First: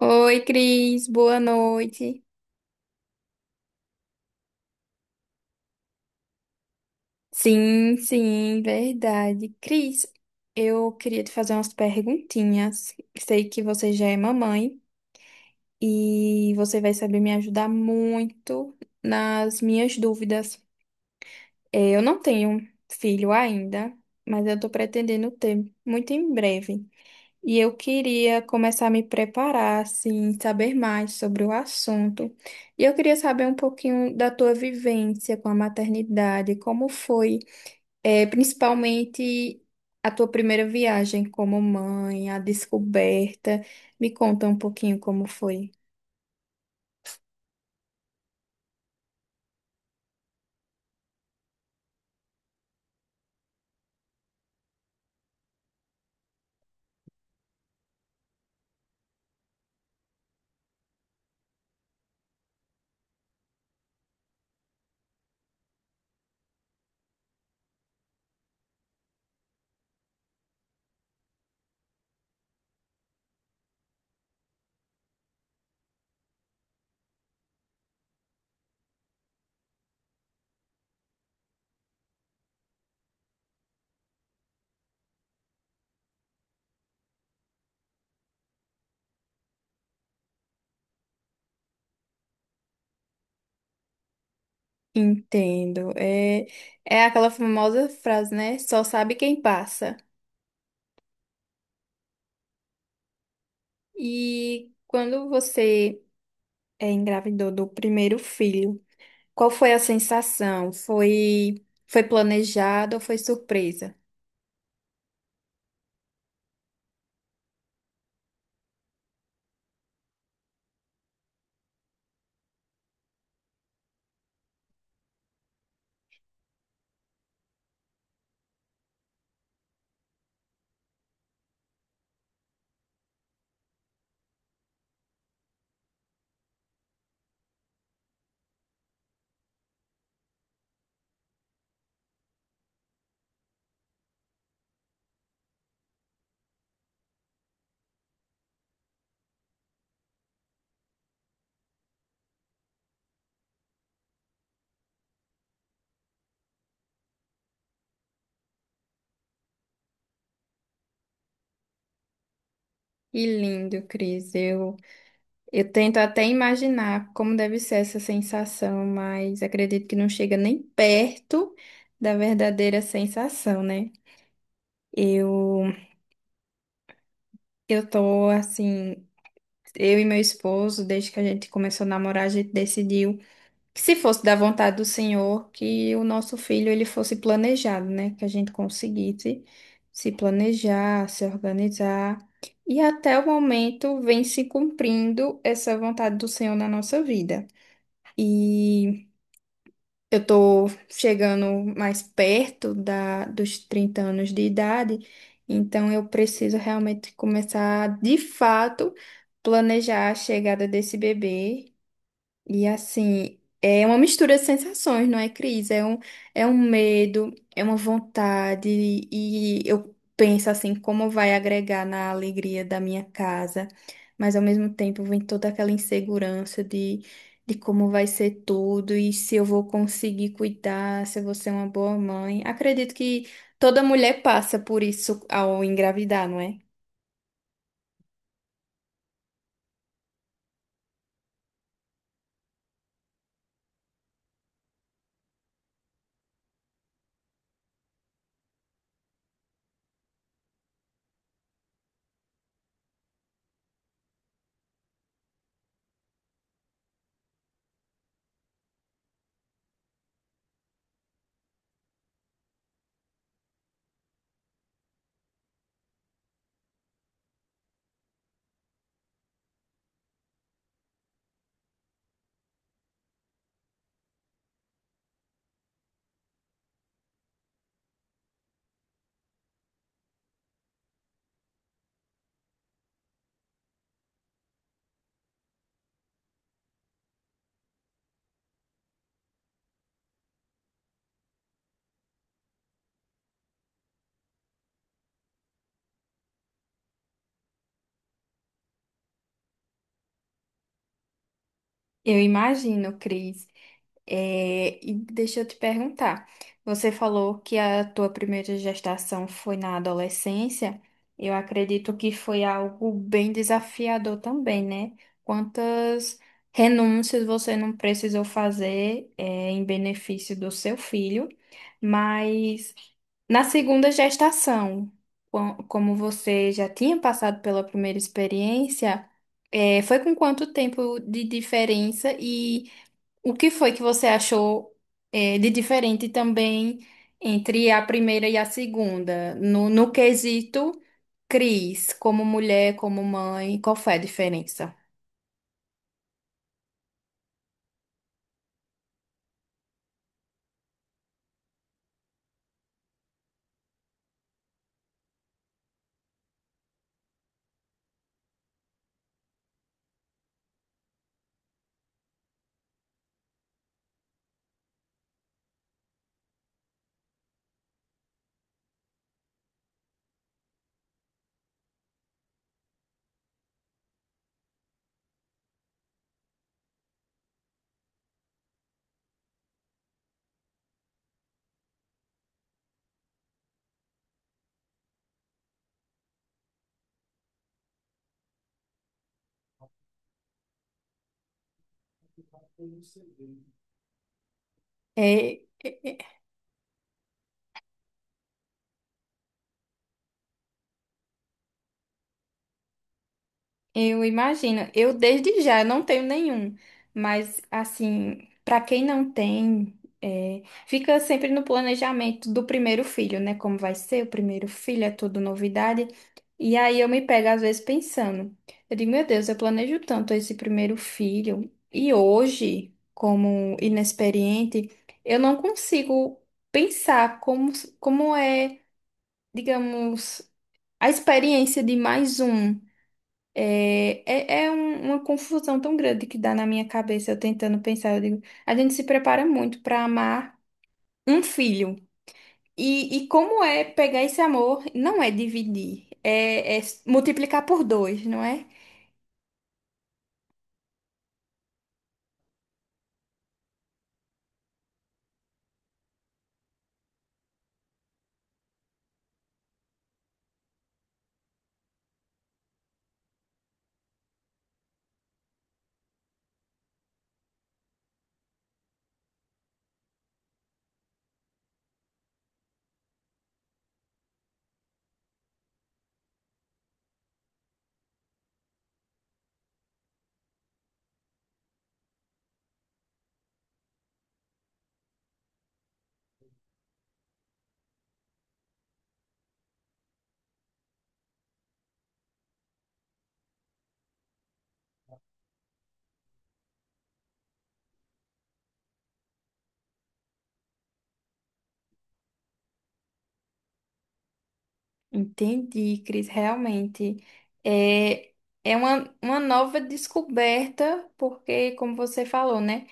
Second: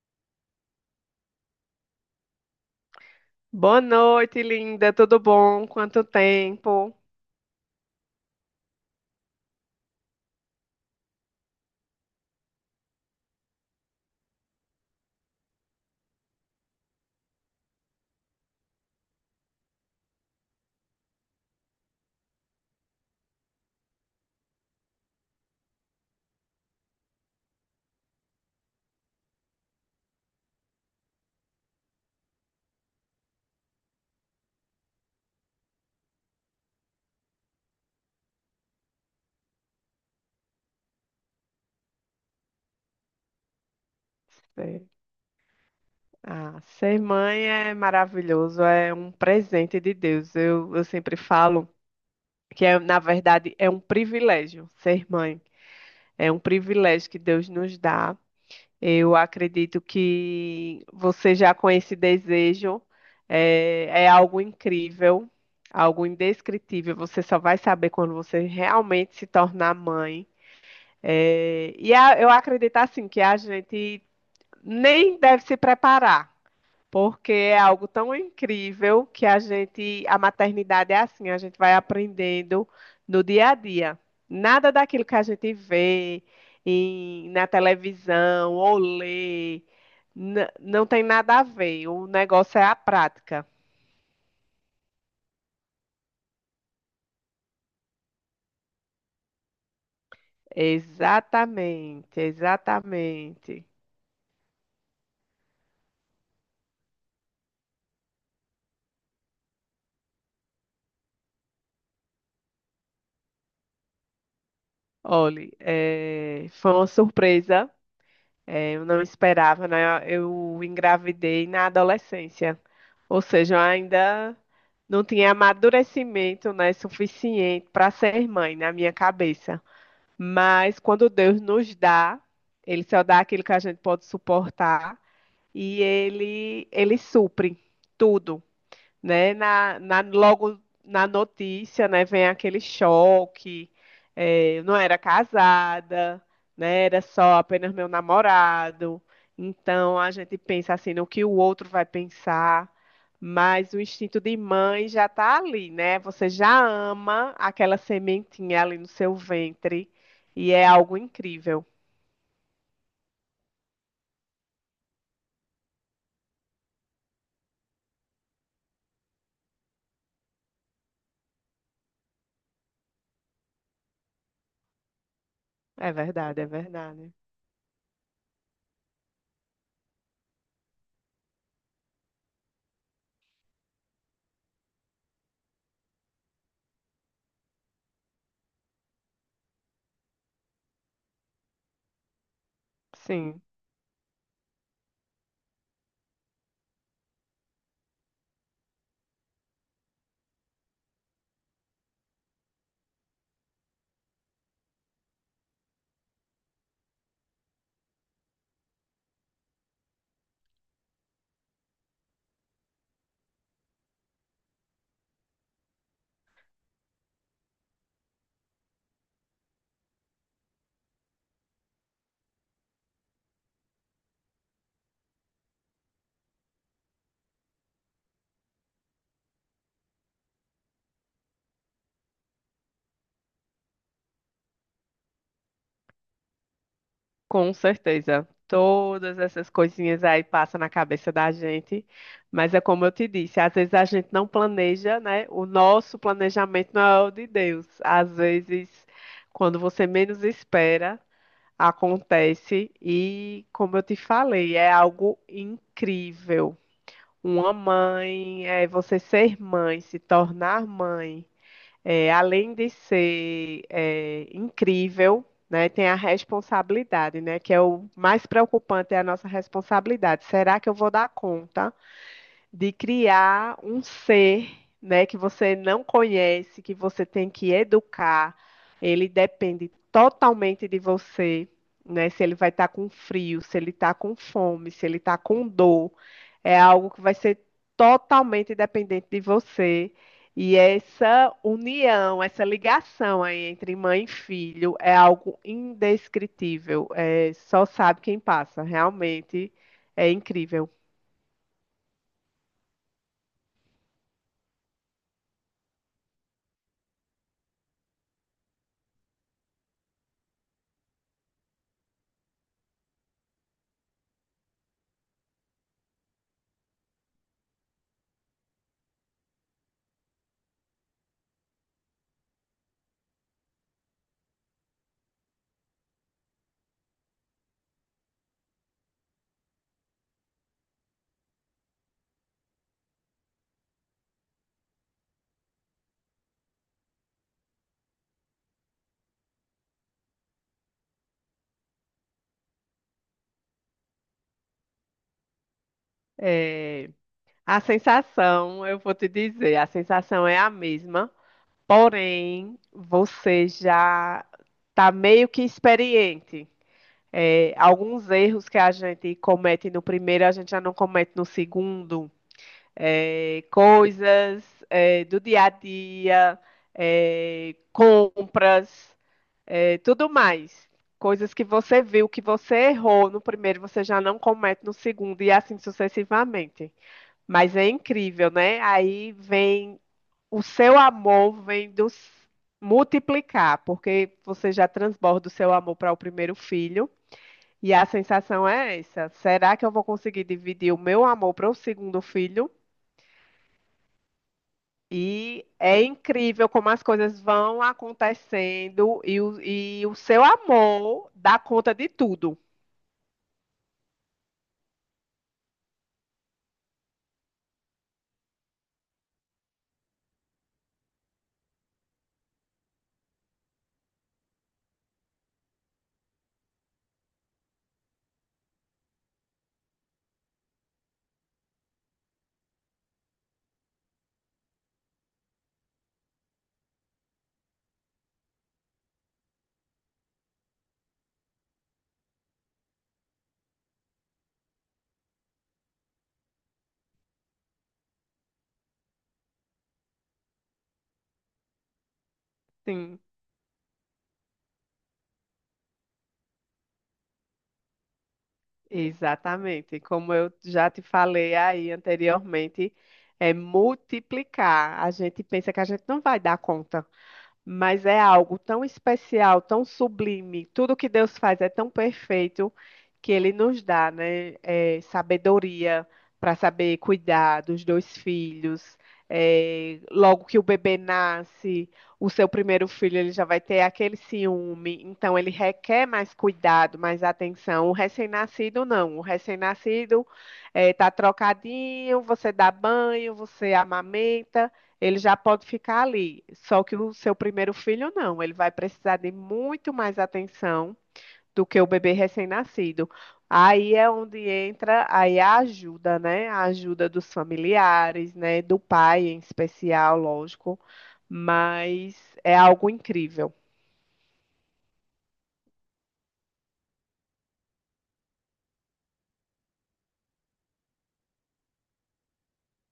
Oi, Cris, boa noite. Boa noite, linda. Tudo bom? Quanto tempo? Sim, sim, verdade. Cris, eu queria te fazer umas perguntinhas. Sei que você já é mamãe e você vai saber me ajudar muito nas minhas dúvidas. Eu não tenho filho ainda, mas eu tô pretendendo ter muito em breve. E eu queria começar a me preparar, assim, saber mais sobre o assunto. E eu queria saber um pouquinho da tua vivência com a maternidade, como foi, principalmente a tua primeira viagem como mãe, a descoberta. Me conta um É. pouquinho como foi. Ah, ser mãe é maravilhoso, é um presente de Deus. Eu sempre falo que, na verdade, é um privilégio ser mãe. É um privilégio que Deus nos dá. Eu acredito que você já com esse desejo é algo incrível, algo indescritível. Você só vai saber quando você realmente se tornar mãe. É, e eu acredito assim que a gente nem deve se preparar, porque é algo tão incrível que a gente, a maternidade é assim, a gente vai aprendendo no dia a dia. Nada daquilo que a gente vê na televisão ou lê, não tem nada a ver. O negócio é a prática. Entendo. É, é aquela famosa frase, né? Só sabe quem passa. Exatamente, exatamente. E quando você engravidou do primeiro filho, qual foi a sensação? Foi planejado ou foi surpresa? Olhe, é, foi uma surpresa. É, eu não esperava, né? Eu engravidei na adolescência, ou seja, eu ainda não tinha amadurecimento, né, suficiente para ser mãe na minha cabeça. Mas quando Deus nos dá, Ele só dá aquilo que a gente pode suportar e Ele supre tudo, né? Logo na notícia, né? Vem aquele choque. É, eu não era casada, né? Era só apenas meu namorado. Então a gente pensa assim no que o outro vai pensar, mas o instinto de mãe já está ali, né? Você já ama aquela sementinha ali no seu ventre e é algo incrível. Que lindo, Cris. Eu tento até imaginar como deve ser essa sensação, mas acredito que não chega nem perto da verdadeira sensação, né? Eu, É verdade, é verdade. eu tô assim, eu e meu esposo, desde que a gente começou a namorar, a gente decidiu. Que se fosse da vontade do Senhor, que o nosso filho ele fosse planejado, né? Que a gente conseguisse se planejar, se organizar. E até o Sim. momento vem se cumprindo essa vontade do Senhor na nossa vida. E eu tô chegando mais perto dos 30 anos de idade, então eu preciso realmente começar, de fato, planejar a chegada desse bebê e assim, é uma mistura de sensações, não é, Cris? É um medo, é uma vontade, e eu penso assim, como vai agregar na alegria da minha casa, mas ao mesmo tempo vem toda aquela insegurança de como vai ser tudo e se eu vou conseguir cuidar, se eu vou ser uma boa mãe. Acredito que toda mulher passa por isso ao engravidar, não é? Com certeza. Todas essas coisinhas aí passam na cabeça da gente, mas é como eu te disse, às vezes a gente não planeja, né? O nosso planejamento não é o de Deus. Às vezes, quando você menos espera, acontece e, como eu te falei, é algo incrível. Uma mãe, é você ser mãe, se tornar mãe. É, além de ser incrível, né, tem a responsabilidade, né, que é o mais preocupante, é a nossa responsabilidade. Será que eu vou dar conta? De criar um ser, né, que você não conhece, que você tem que educar. Ele depende totalmente de você, né? Se ele vai estar com frio, se ele está com fome, se ele está com dor, é algo que vai ser totalmente dependente de você. E essa união, essa ligação aí entre mãe e filho é algo indescritível. É, só sabe quem passa. Realmente é incrível. Eu imagino, Cris. É, e deixa eu te perguntar, você falou que a tua primeira gestação foi na adolescência. Eu acredito que foi algo bem desafiador também, né? Quantas renúncias você não precisou fazer, é, em benefício do seu filho, mas na segunda gestação, como você já tinha passado pela primeira experiência, é, foi com quanto tempo de diferença e o que foi que você achou de diferente também entre a primeira e a segunda? No quesito Cris, como mulher, como mãe, qual foi a diferença? É, a sensação, eu vou te dizer, a sensação é a mesma, porém você já está meio que experiente. É, alguns erros que a gente comete no primeiro, a gente já não comete no segundo. É, coisas do dia a dia, compras, tudo mais. Coisas que você viu, que você errou no primeiro, você já não comete no segundo, e assim sucessivamente. Mas é incrível, né? Aí vem o seu amor vem do multiplicar, porque você já transborda o seu amor para o primeiro filho. E a sensação é essa: será que eu vou conseguir dividir o meu amor para o segundo filho? É, E é, é é, incrível como as coisas vão acontecendo e o seu amor dá conta de tudo. Eu imagino. Eu desde já eu não tenho nenhum, mas assim, para quem não tem, é, fica sempre no planejamento do primeiro filho, né? Como vai ser o primeiro filho, é tudo novidade. E aí eu me pego às vezes pensando, eu digo, meu Deus, eu planejo tanto esse primeiro filho e hoje, como inexperiente, eu não consigo pensar como é, digamos, a experiência de mais um. É uma confusão tão grande que dá na minha cabeça, eu tentando pensar, eu digo, a gente se prepara muito para amar um filho. Sim. E como é pegar esse amor, não é dividir, é multiplicar por 2, não é? Exatamente. Como eu já te falei aí anteriormente, é multiplicar. A gente pensa que a gente não vai dar conta, mas é algo tão especial, tão sublime. Tudo que Deus faz é tão perfeito que Ele nos dá, né, sabedoria para saber cuidar dos dois filhos. Eh, logo que o bebê nasce, o seu primeiro filho ele já vai ter aquele ciúme, então ele requer mais cuidado, mais atenção. O recém-nascido não. O recém-nascido está trocadinho, você dá banho, você amamenta. Ele já pode ficar ali, só que o seu primeiro filho não, ele vai precisar de muito mais atenção do que o bebê recém-nascido. Aí é onde entra aí a ajuda, né? A ajuda dos familiares, né? Do pai em especial, lógico, mas é algo incrível. Entendi, Cris, realmente. É, é uma nova descoberta, porque, como você falou, né?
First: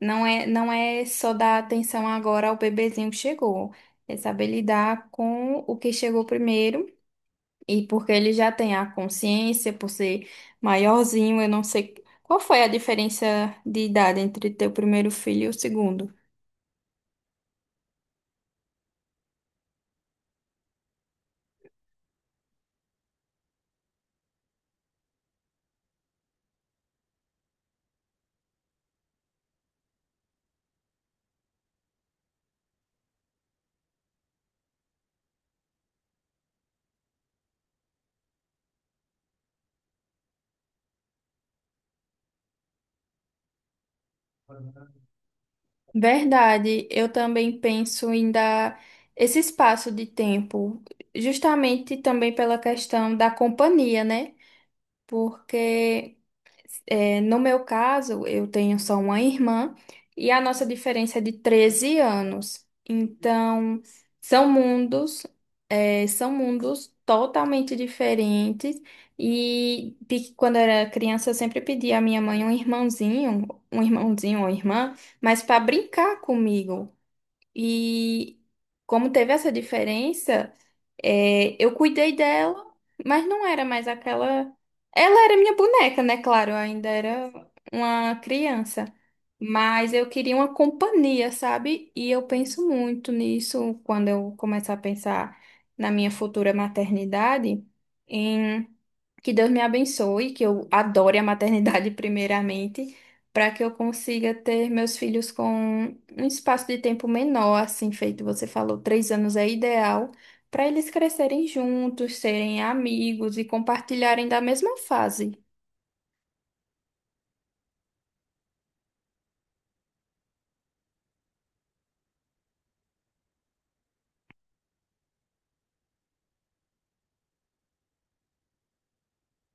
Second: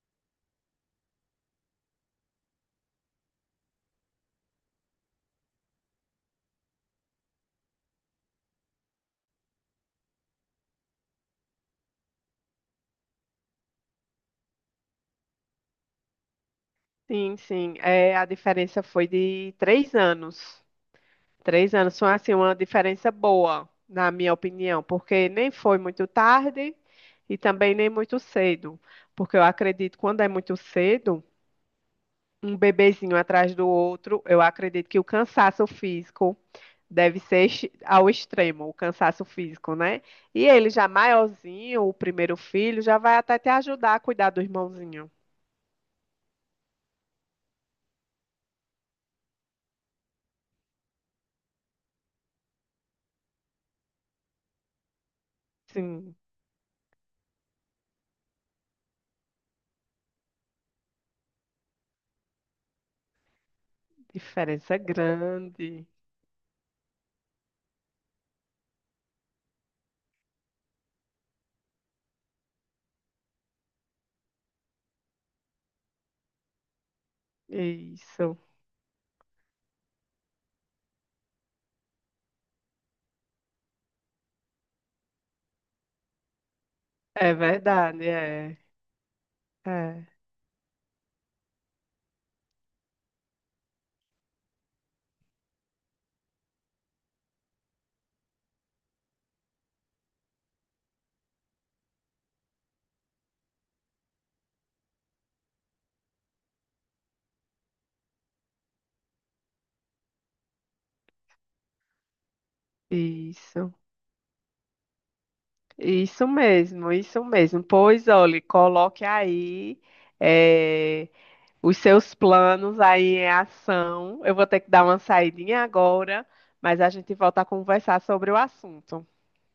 Não é só dar atenção agora ao bebezinho que chegou, é saber lidar com o que chegou primeiro. E porque ele já tem a consciência, por ser maiorzinho, eu não sei qual foi a diferença de idade entre teu primeiro filho e o segundo. Sim, sim, é, a diferença foi de 3 anos. 3 anos são assim uma diferença boa, na minha opinião, porque nem foi muito tarde e também nem muito cedo, porque eu acredito que quando é muito cedo, um bebezinho atrás do outro, eu acredito que o cansaço físico deve ser ao extremo, o cansaço físico, né? E ele já maiorzinho, o primeiro filho, já vai até te ajudar a cuidar do irmãozinho. Verdade, eu também penso em dar esse espaço de tempo, justamente também pela questão da companhia, né? Sim, Porque é, no meu caso, eu tenho só uma irmã e a nossa diferença é de 13 anos. Então, são diferença mundos, grande. é, são mundos totalmente diferentes. E quando eu era criança, eu sempre pedia à minha mãe um irmãozinho ou irmã, mas para brincar comigo. E Isso. como teve essa diferença. É, eu cuidei dela, mas não era mais aquela. Ela era minha boneca, né? Claro, eu ainda É era verdade, uma é. criança. Mas eu É. queria uma companhia, sabe? E eu penso muito nisso quando eu começar a pensar na minha futura maternidade, em que Deus me abençoe, que eu adore a maternidade primeiramente, para que eu consiga ter meus filhos com um espaço de tempo menor, assim feito você falou, 3 anos é ideal, para eles crescerem juntos, serem amigos e Isso. compartilharem da mesma fase. Isso mesmo, isso mesmo. Pois olhe, coloque aí eh, os seus planos aí em ação. Eu vou ter que dar uma saidinha agora, mas a gente volta a conversar sobre o assunto.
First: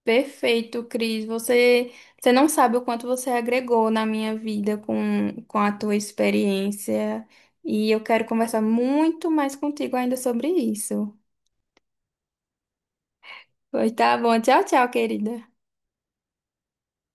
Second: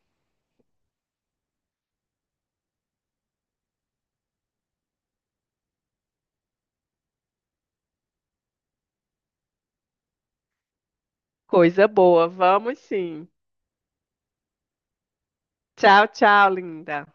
Perfeito, Cris. Você não sabe o quanto você agregou na minha vida com a tua experiência. E eu quero conversar muito mais contigo ainda sobre isso. Coisa boa, vamos sim. Pois tá bom. Tchau, tchau, querida. Tchau, tchau, linda.